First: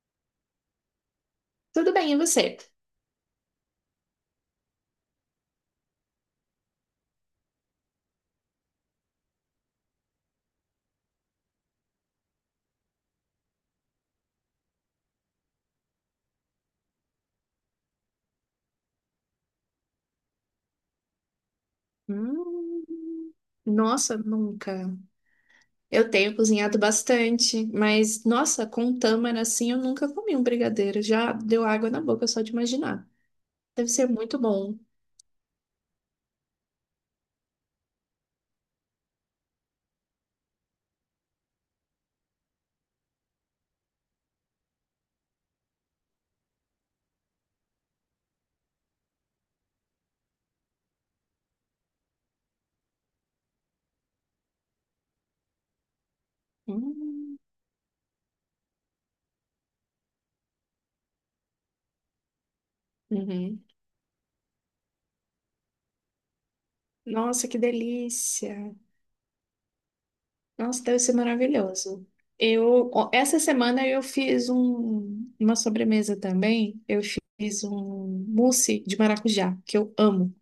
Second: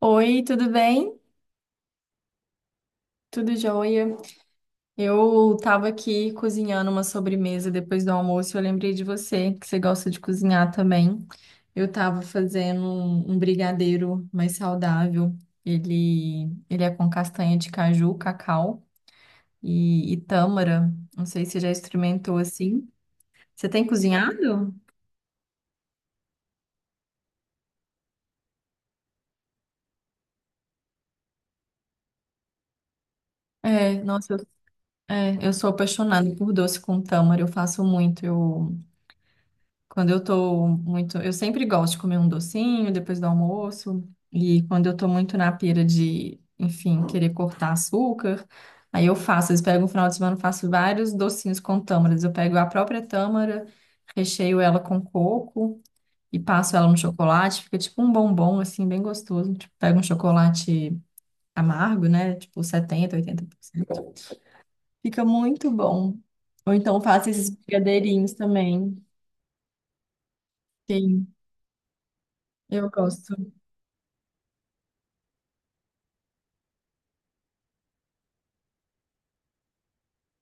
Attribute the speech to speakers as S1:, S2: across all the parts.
S1: Oi, tudo bem?
S2: Tudo bem, e você?
S1: Tudo jóia? Eu tava aqui cozinhando uma sobremesa depois do almoço. Eu lembrei de você, que você gosta de cozinhar também. Eu tava fazendo um brigadeiro mais saudável. Ele, ele é com castanha de caju, cacau e tâmara. Não sei se você já experimentou
S2: Hum.
S1: assim. Você tem
S2: Nossa,
S1: cozinhado?
S2: nunca. Eu tenho cozinhado bastante, mas nossa, com tâmara assim eu nunca comi um brigadeiro. Já deu água na boca só de imaginar. Deve
S1: É,
S2: ser
S1: nossa,
S2: muito bom.
S1: é, eu sou apaixonada por doce com tâmara. Eu faço muito. Eu Quando eu tô muito. Eu sempre gosto de comer um docinho depois do almoço. E quando eu tô muito na pira de, enfim, querer cortar açúcar, aí eu faço. Eles pegam um final de semana, eu faço vários docinhos com tâmaras. Eu pego a própria tâmara, recheio ela com coco e passo ela no
S2: Hum.
S1: chocolate. Fica tipo um bombom, assim, bem gostoso. Tipo, pego um chocolate amargo, né? Tipo setenta oitenta por
S2: Uhum.
S1: cento Fica muito bom. Ou então faço
S2: Nossa,
S1: esses
S2: que
S1: brigadeirinhos
S2: delícia!
S1: também.
S2: Nossa, deve ser
S1: Sim,
S2: maravilhoso.
S1: eu
S2: Eu, ó,
S1: gosto.
S2: essa semana eu fiz uma sobremesa também. Eu fiz um mousse de maracujá, que eu amo.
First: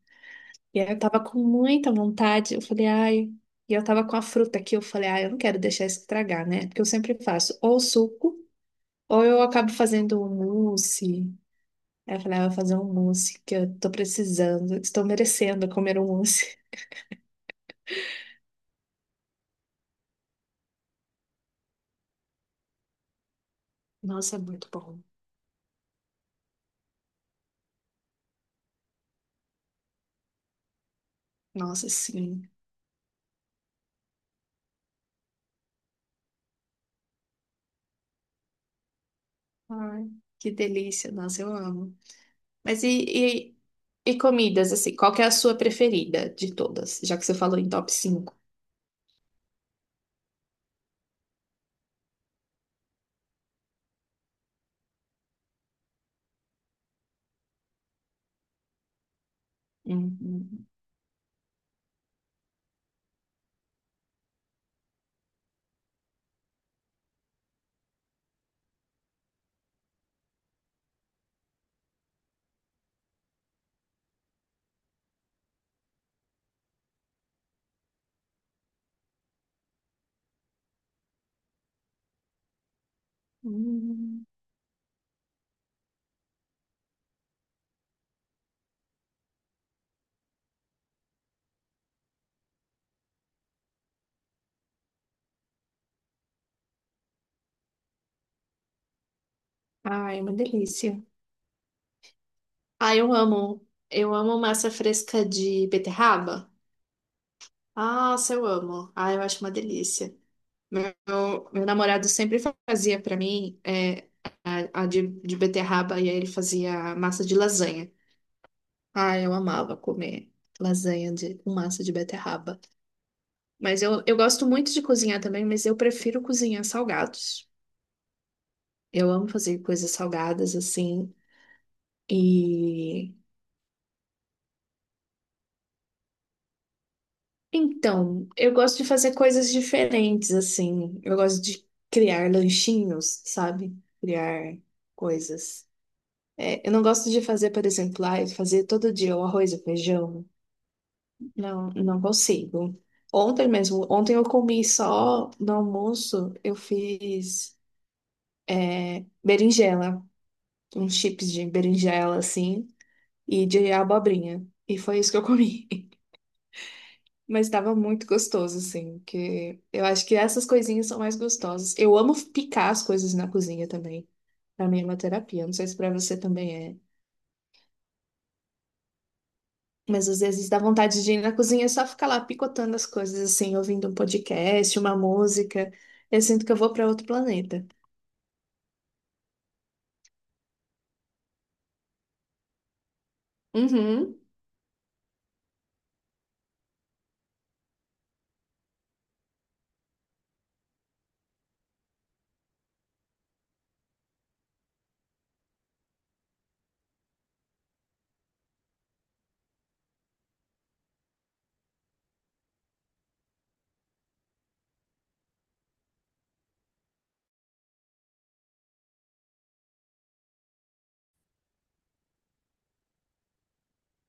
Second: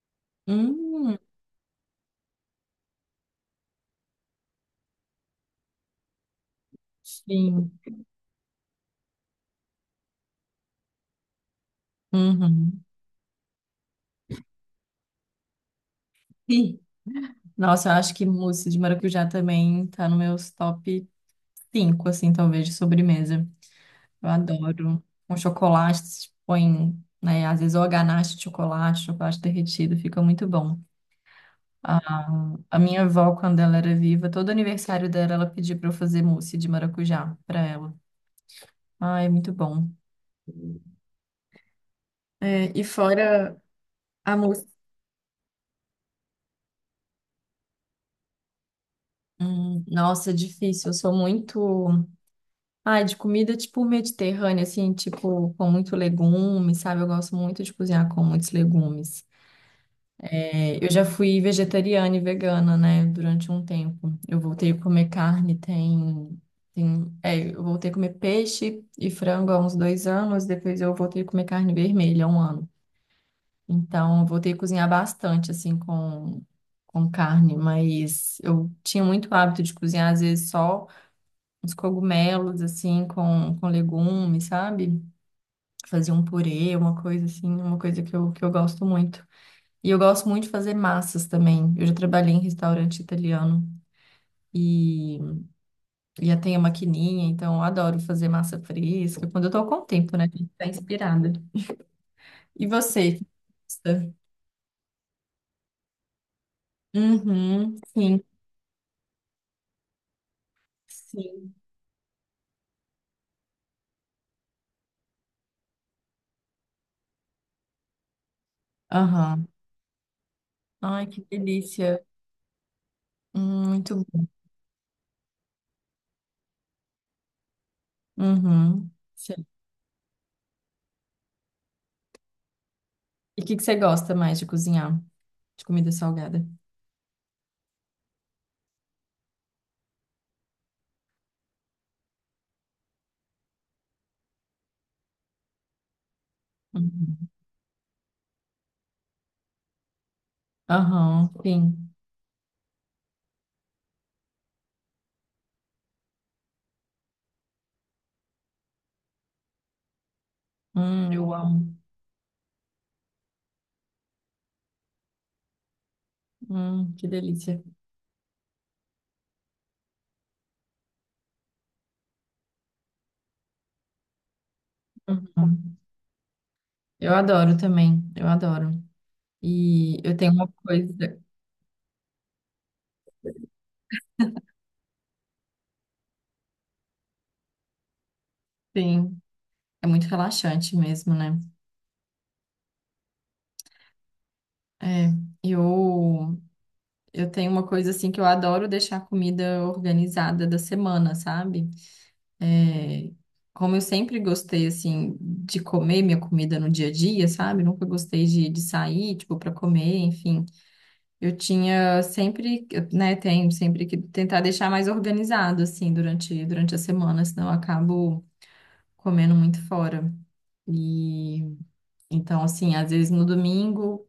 S2: E aí eu
S1: Hum,
S2: tava com muita vontade, eu falei, ai. E eu tava com a fruta aqui, eu falei, ai, eu não quero deixar isso estragar, né? Porque eu sempre faço
S1: sim.
S2: ou suco, ou eu acabo fazendo um mousse. Aí eu falei, ah, eu vou fazer
S1: Uhum.
S2: um mousse, que eu tô precisando, estou merecendo comer um mousse.
S1: Ih, nossa, eu acho que mousse de maracujá também tá no meus top 5 assim, talvez, de sobremesa. Eu
S2: Nossa, é muito bom.
S1: adoro. Com chocolate, se põe, né, às vezes ou a ganache de chocolate, chocolate derretido, fica muito bom.
S2: Nossa,
S1: A,
S2: sim.
S1: a minha avó, quando ela era viva, todo aniversário dela, ela pedia pra eu fazer mousse de maracujá pra ela. Ah, é muito bom.
S2: Ai, que delícia, nossa, eu amo.
S1: É,
S2: Mas
S1: e
S2: e,
S1: fora
S2: e, e
S1: a mousse.
S2: comidas, assim, qual que é a sua preferida de todas? Já que você falou em top cinco.
S1: Nossa, é difícil. Eu sou muito. Ai, de comida tipo mediterrânea, assim, tipo, com muito legume, sabe? Eu gosto muito de cozinhar com muitos legumes.
S2: Hum, hum,
S1: É, eu já fui vegetariana e vegana, né, durante um tempo. Eu voltei a comer carne, é, eu voltei a comer peixe e frango há uns 2 anos, depois eu voltei a comer carne vermelha há 1 ano. Então, eu voltei a cozinhar bastante, assim, com carne, mas eu tinha muito hábito de cozinhar, às vezes, só uns cogumelos, assim, com
S2: hum.
S1: legumes, sabe? Fazer um purê, uma coisa assim, uma coisa que eu gosto muito. E eu gosto muito de fazer massas também. Eu já trabalhei em restaurante italiano e e já tenho a maquininha, então eu adoro fazer massa fresca, quando eu tô com tempo,
S2: Ai, é
S1: né?
S2: uma
S1: Tem que estar
S2: delícia.
S1: inspirada. E
S2: Ah, eu
S1: você? Que
S2: amo.
S1: gosta?
S2: Eu amo massa fresca de beterraba.
S1: Uhum, sim,
S2: Nossa, eu amo. Ah, eu acho uma delícia. Meu,
S1: sim.
S2: meu namorado sempre fazia pra mim a de, beterraba e aí ele fazia massa de lasanha. Ah, eu
S1: Aham.
S2: amava comer
S1: Ai,
S2: lasanha
S1: que
S2: de, com massa de
S1: delícia.
S2: beterraba. Mas
S1: Muito
S2: eu
S1: bom.
S2: gosto muito de cozinhar também, mas eu prefiro cozinhar salgados.
S1: Uhum.
S2: Eu amo
S1: Sim.
S2: fazer coisas salgadas assim. E
S1: E o que que você gosta mais de cozinhar? De comida salgada?
S2: então, eu gosto de fazer coisas diferentes, assim. Eu gosto de criar lanchinhos, sabe? Criar coisas. É, eu não gosto
S1: Uhum.
S2: de fazer, por exemplo, ah, fazer todo dia o arroz e feijão.
S1: Aham,
S2: Não,
S1: sim.
S2: não consigo. Ontem mesmo, ontem eu comi só no almoço, eu fiz berinjela, uns chips
S1: Eu
S2: de
S1: amo.
S2: berinjela, assim, e de abobrinha. E foi isso que eu comi.
S1: Que
S2: Mas
S1: delícia.
S2: estava muito gostoso, assim, que eu acho que essas coisinhas são mais gostosas. Eu amo picar as coisas na cozinha também. Pra mim é uma terapia, não sei
S1: Uhum.
S2: se pra você também é.
S1: Eu adoro também, eu adoro. E
S2: Mas
S1: eu
S2: às
S1: tenho uma
S2: vezes dá
S1: coisa,
S2: vontade de ir na cozinha e só ficar lá picotando as coisas, assim, ouvindo um podcast, uma música. Eu sinto que eu vou pra outro planeta.
S1: sim, é muito relaxante mesmo, né?
S2: Uhum,
S1: É, eu, eu tenho uma coisa assim que eu adoro deixar a comida organizada da semana, sabe? É, como eu sempre gostei, assim, de comer minha comida no dia a dia, sabe? Nunca gostei de sair, tipo, para comer, enfim. Eu tinha sempre, né, tenho sempre que tentar deixar mais organizado, assim, durante a semana, senão eu acabo comendo muito fora. E então, assim, às vezes no domingo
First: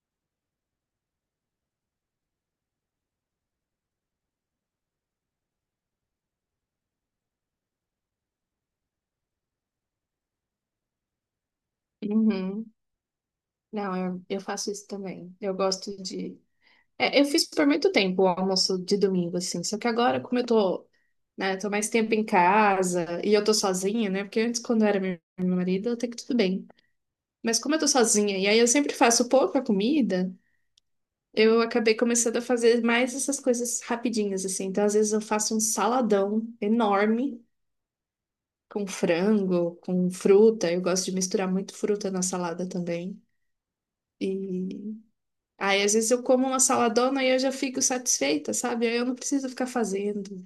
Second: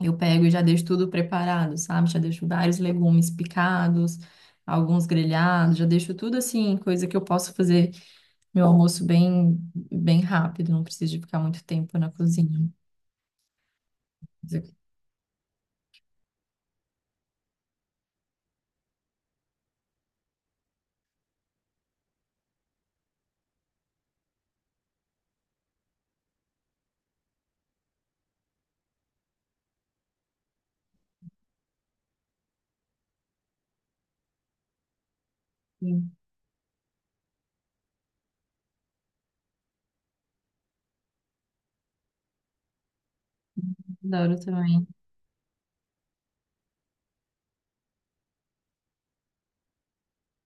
S1: eu pego e já deixo tudo preparado, sabe? Já deixo vários legumes picados, alguns grelhados, já deixo tudo assim, coisa que eu posso fazer meu almoço bem rápido, não preciso de ficar muito tempo na cozinha.
S2: uhum. Não, eu
S1: Mas
S2: faço
S1: eu-
S2: isso também. Eu gosto de é, eu fiz por muito tempo o almoço de domingo, assim. Só que agora, como eu tô, né, tô mais tempo em casa e eu tô sozinha, né? Porque antes, quando era meu marido, até que tudo bem. Mas como eu tô sozinha e aí eu sempre faço pouca comida, eu acabei começando a fazer mais essas coisas rapidinhas, assim. Então, às vezes eu faço um
S1: Sim,
S2: saladão enorme com frango, com fruta. Eu gosto de misturar muito fruta na salada também.
S1: adoro também.
S2: E aí, às vezes eu como uma saladona e eu já fico satisfeita, sabe? Aí eu não preciso ficar fazendo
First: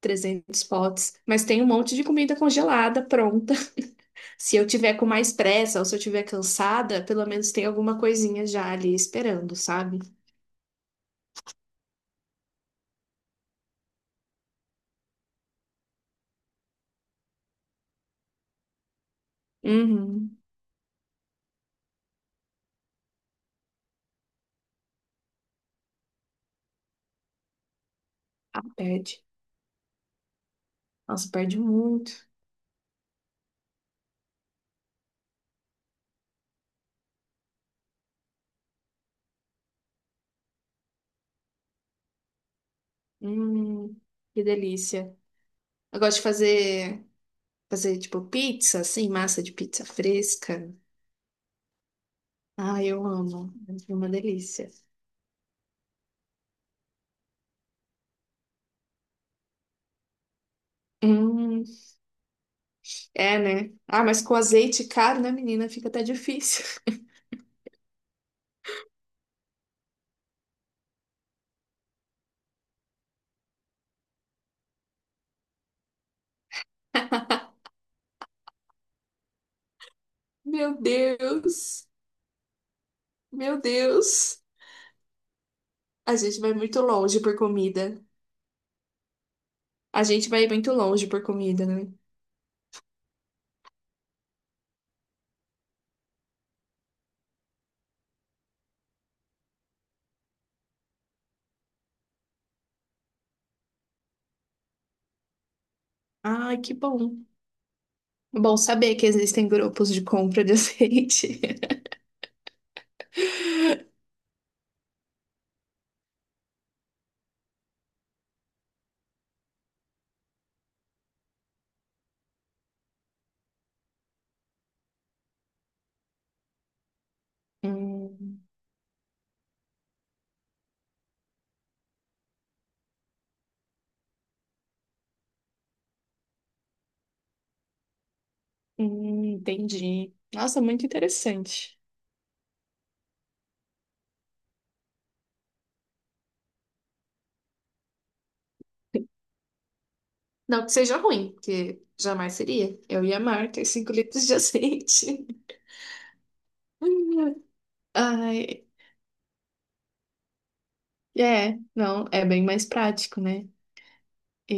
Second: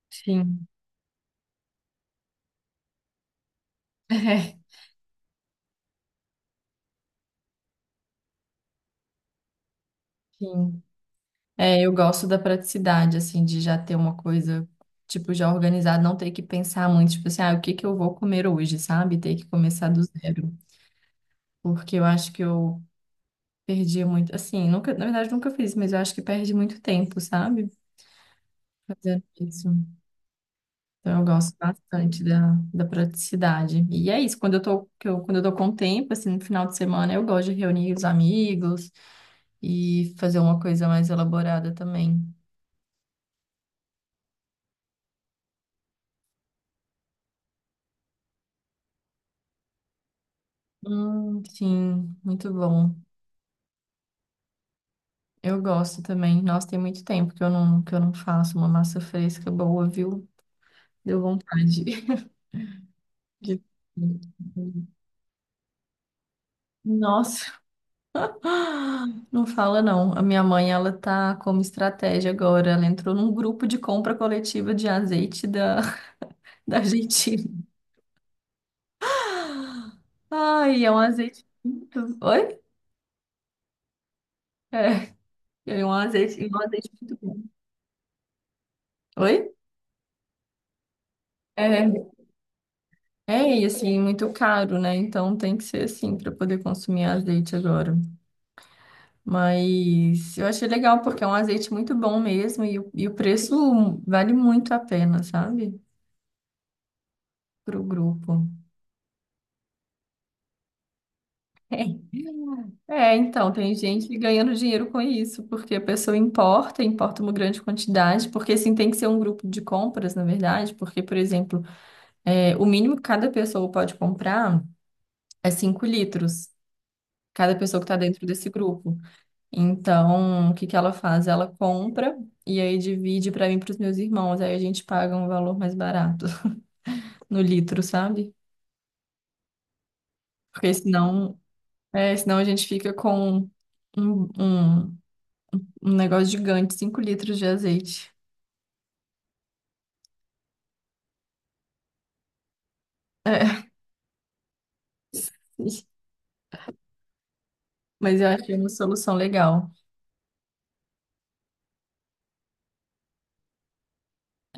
S2: trezentos
S1: Sim.
S2: potes, mas tem um monte de comida congelada pronta. Se eu
S1: É,
S2: tiver com mais pressa ou se eu tiver cansada, pelo menos tem alguma coisinha já ali esperando, sabe?
S1: sim. É, eu gosto da praticidade, assim, de já ter uma coisa, tipo, já organizada, não ter que pensar muito, tipo assim, ah, o que que eu vou comer hoje, sabe? Ter que começar do
S2: Uhum.
S1: zero. Porque eu acho que eu perdi muito, assim, nunca, na verdade, nunca fiz, mas eu acho que perde muito tempo, sabe?
S2: Ah, perde.
S1: Fazendo isso. Então eu
S2: Nossa,
S1: gosto
S2: perde
S1: bastante
S2: muito.
S1: da praticidade. E é isso, quando eu tô com tempo, assim, no final de semana, eu gosto de reunir os amigos e fazer uma coisa mais elaborada também.
S2: Hum, que delícia. Eu gosto de fazer tipo pizza, assim, massa de pizza fresca.
S1: Sim, muito
S2: Ah,
S1: bom.
S2: eu amo. É uma delícia.
S1: Eu gosto também. Nossa, tem muito tempo que eu não faço uma massa fresca boa, viu? Deu
S2: Hum,
S1: vontade.
S2: é,
S1: de-
S2: né? Ah, mas com azeite caro, né, menina? Fica até difícil.
S1: Nossa, não fala não. A minha mãe, ela tá como estratégia agora. Ela entrou num grupo de compra coletiva de azeite da Argentina.
S2: Meu
S1: Ai, é um azeite
S2: Deus.
S1: muito... Oi?
S2: Meu Deus.
S1: É,
S2: A gente
S1: é
S2: vai
S1: um
S2: muito
S1: azeite muito
S2: longe por
S1: bom.
S2: comida.
S1: Oi?
S2: A gente vai muito longe por comida, né?
S1: É, e assim, muito caro, né? Então tem que ser assim para poder consumir azeite agora. Mas eu achei legal porque é um azeite muito bom mesmo e o preço vale muito a pena, sabe?
S2: Ai, que bom.
S1: Pro grupo.
S2: Bom saber que existem grupos de compra de azeite.
S1: É, então, tem gente ganhando dinheiro com isso, porque a pessoa importa uma grande quantidade, porque assim tem que ser um grupo de compras, na verdade, porque, por exemplo, é, o mínimo que cada pessoa pode comprar é 5 litros, cada pessoa que está dentro
S2: Hum,
S1: desse grupo. Então, o que que ela faz? Ela compra e aí divide para mim e para os meus irmãos. Aí a gente paga um valor mais barato no litro, sabe?
S2: entendi. Nossa,
S1: Porque
S2: muito interessante.
S1: senão a gente fica com um, um, um negócio gigante, 5 litros de azeite.
S2: Não que seja ruim, porque jamais seria. Eu ia amar ter 5 litros de azeite.
S1: Mas eu achei
S2: Ai,
S1: uma solução legal.
S2: é, não, é bem mais prático, né?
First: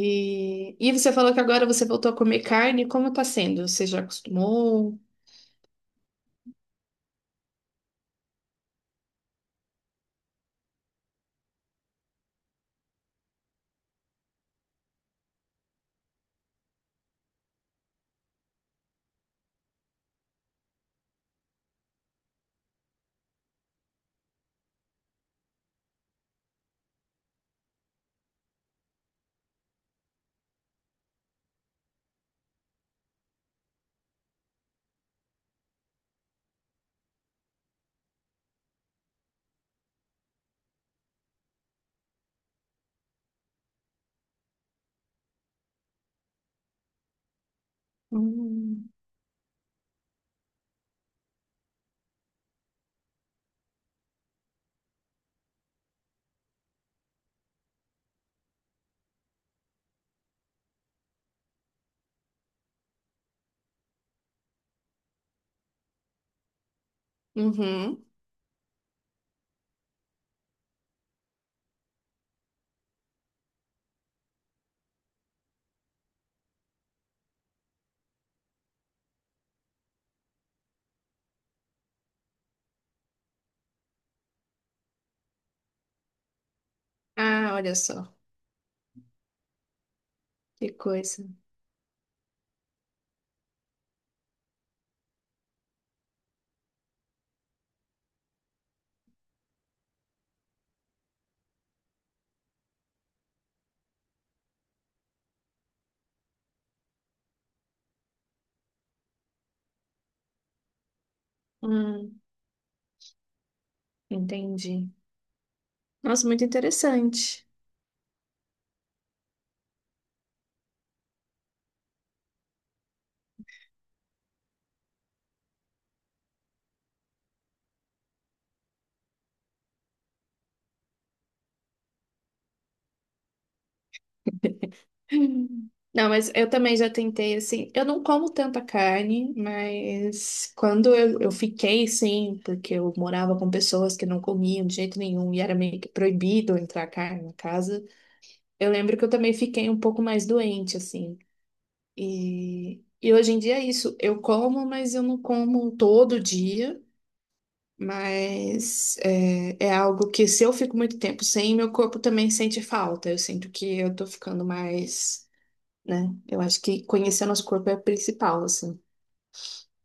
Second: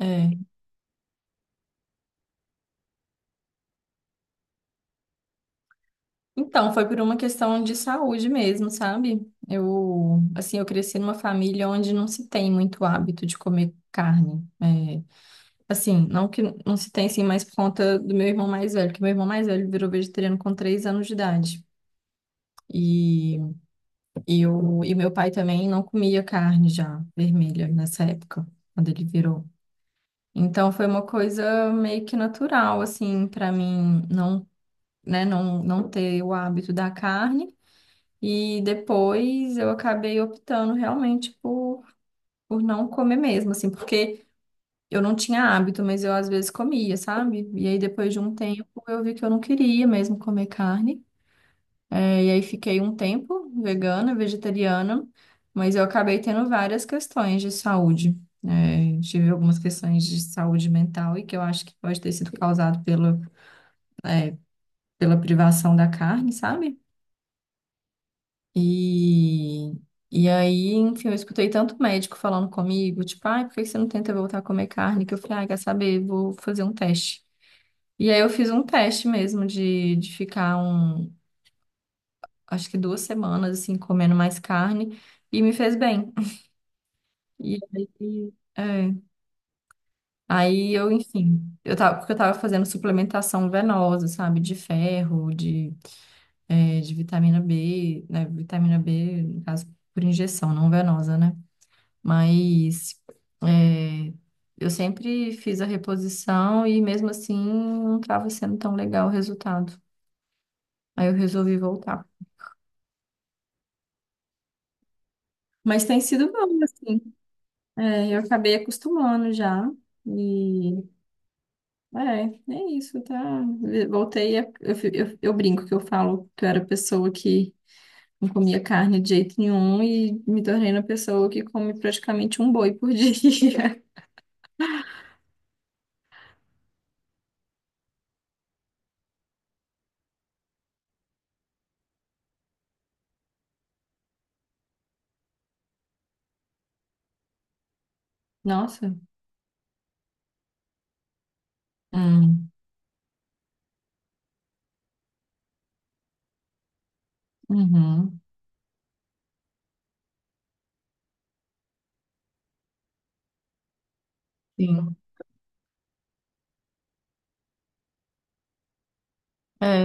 S1: É.
S2: e você falou que agora você voltou a comer carne, como tá sendo? Você já acostumou?
S1: Então, foi por uma questão de saúde mesmo, sabe? Eu, assim, eu cresci numa família onde não se tem muito hábito de comer carne. É, assim, não que não se tem assim mais por conta do meu irmão mais velho, que meu irmão mais velho virou vegetariano com 3 anos de idade. E, e meu pai também não comia carne já vermelha nessa época, quando ele virou. Então foi uma coisa meio que natural, assim, para mim né, não ter o hábito da carne. E depois eu acabei optando realmente por não comer mesmo, assim, porque. Eu não tinha hábito, mas eu às vezes comia, sabe? E aí depois de um tempo
S2: Hum.
S1: eu vi que eu não queria mesmo comer carne. É, e aí fiquei um tempo vegana, vegetariana, mas eu acabei tendo várias questões de saúde. É, tive algumas questões de saúde mental e que eu acho que pode ter sido causado é, pela privação da carne, sabe?
S2: Uhum.
S1: E, enfim, eu escutei tanto médico falando comigo, tipo, ai, por que que você não tenta voltar a comer carne? Que eu falei, ai, quer saber, vou fazer um teste. E aí eu fiz um teste mesmo de ficar um, acho que 2 semanas assim, comendo mais carne e me fez bem.
S2: Ah,
S1: E
S2: olha
S1: aí,
S2: só,
S1: é,
S2: que
S1: aí eu,
S2: coisa.
S1: enfim, eu tava, porque eu tava fazendo suplementação venosa, sabe, de ferro, de vitamina B, né, vitamina B, no caso, por injeção, não venosa, né? Mas é, eu sempre fiz a reposição e mesmo assim não tava sendo tão legal o resultado. Aí eu resolvi voltar.
S2: Hum, entendi.
S1: Mas tem
S2: Nossa,
S1: sido
S2: muito
S1: bom, assim.
S2: interessante.
S1: É, eu acabei acostumando já. E é isso, tá? Voltei a, eu, fi- eu brinco que eu falo que eu era pessoa que não comia carne de jeito nenhum e me tornei uma pessoa que come praticamente um boi por dia.
S2: Hum. Não, mas eu também já tentei, assim, eu não como tanta carne, mas quando eu fiquei, sim, porque eu morava com pessoas que não comiam de jeito nenhum e era meio que proibido entrar carne na casa, eu
S1: Nossa.
S2: lembro que eu também fiquei um pouco mais doente, assim.
S1: Hum,
S2: E hoje em dia é isso, eu como, mas eu não como todo dia.
S1: Uhum.
S2: Mas é algo que se eu fico muito tempo sem, meu corpo também sente falta. Eu sinto que eu tô ficando
S1: Sim.
S2: mais, né? Eu acho que conhecer nosso corpo é o principal, assim.
S1: É,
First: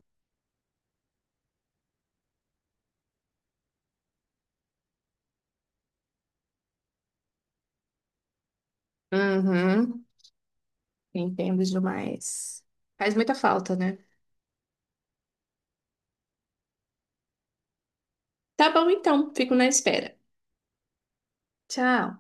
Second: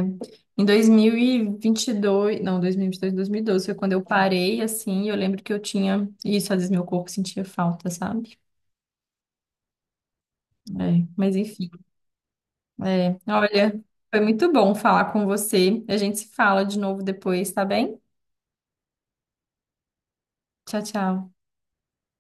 S1: em 2022, não, 2022, 2012 foi quando eu parei, assim, e eu lembro que eu tinha isso, às vezes meu corpo sentia falta, sabe?
S2: Uhum.
S1: É, mas
S2: Entendo
S1: enfim.
S2: demais. Faz
S1: É,
S2: muita falta,
S1: olha,
S2: né?
S1: foi muito bom falar com você. A gente se fala de novo depois, tá bem?
S2: Tá bom, então. Fico na espera.
S1: Tchau, tchau.
S2: Tchau.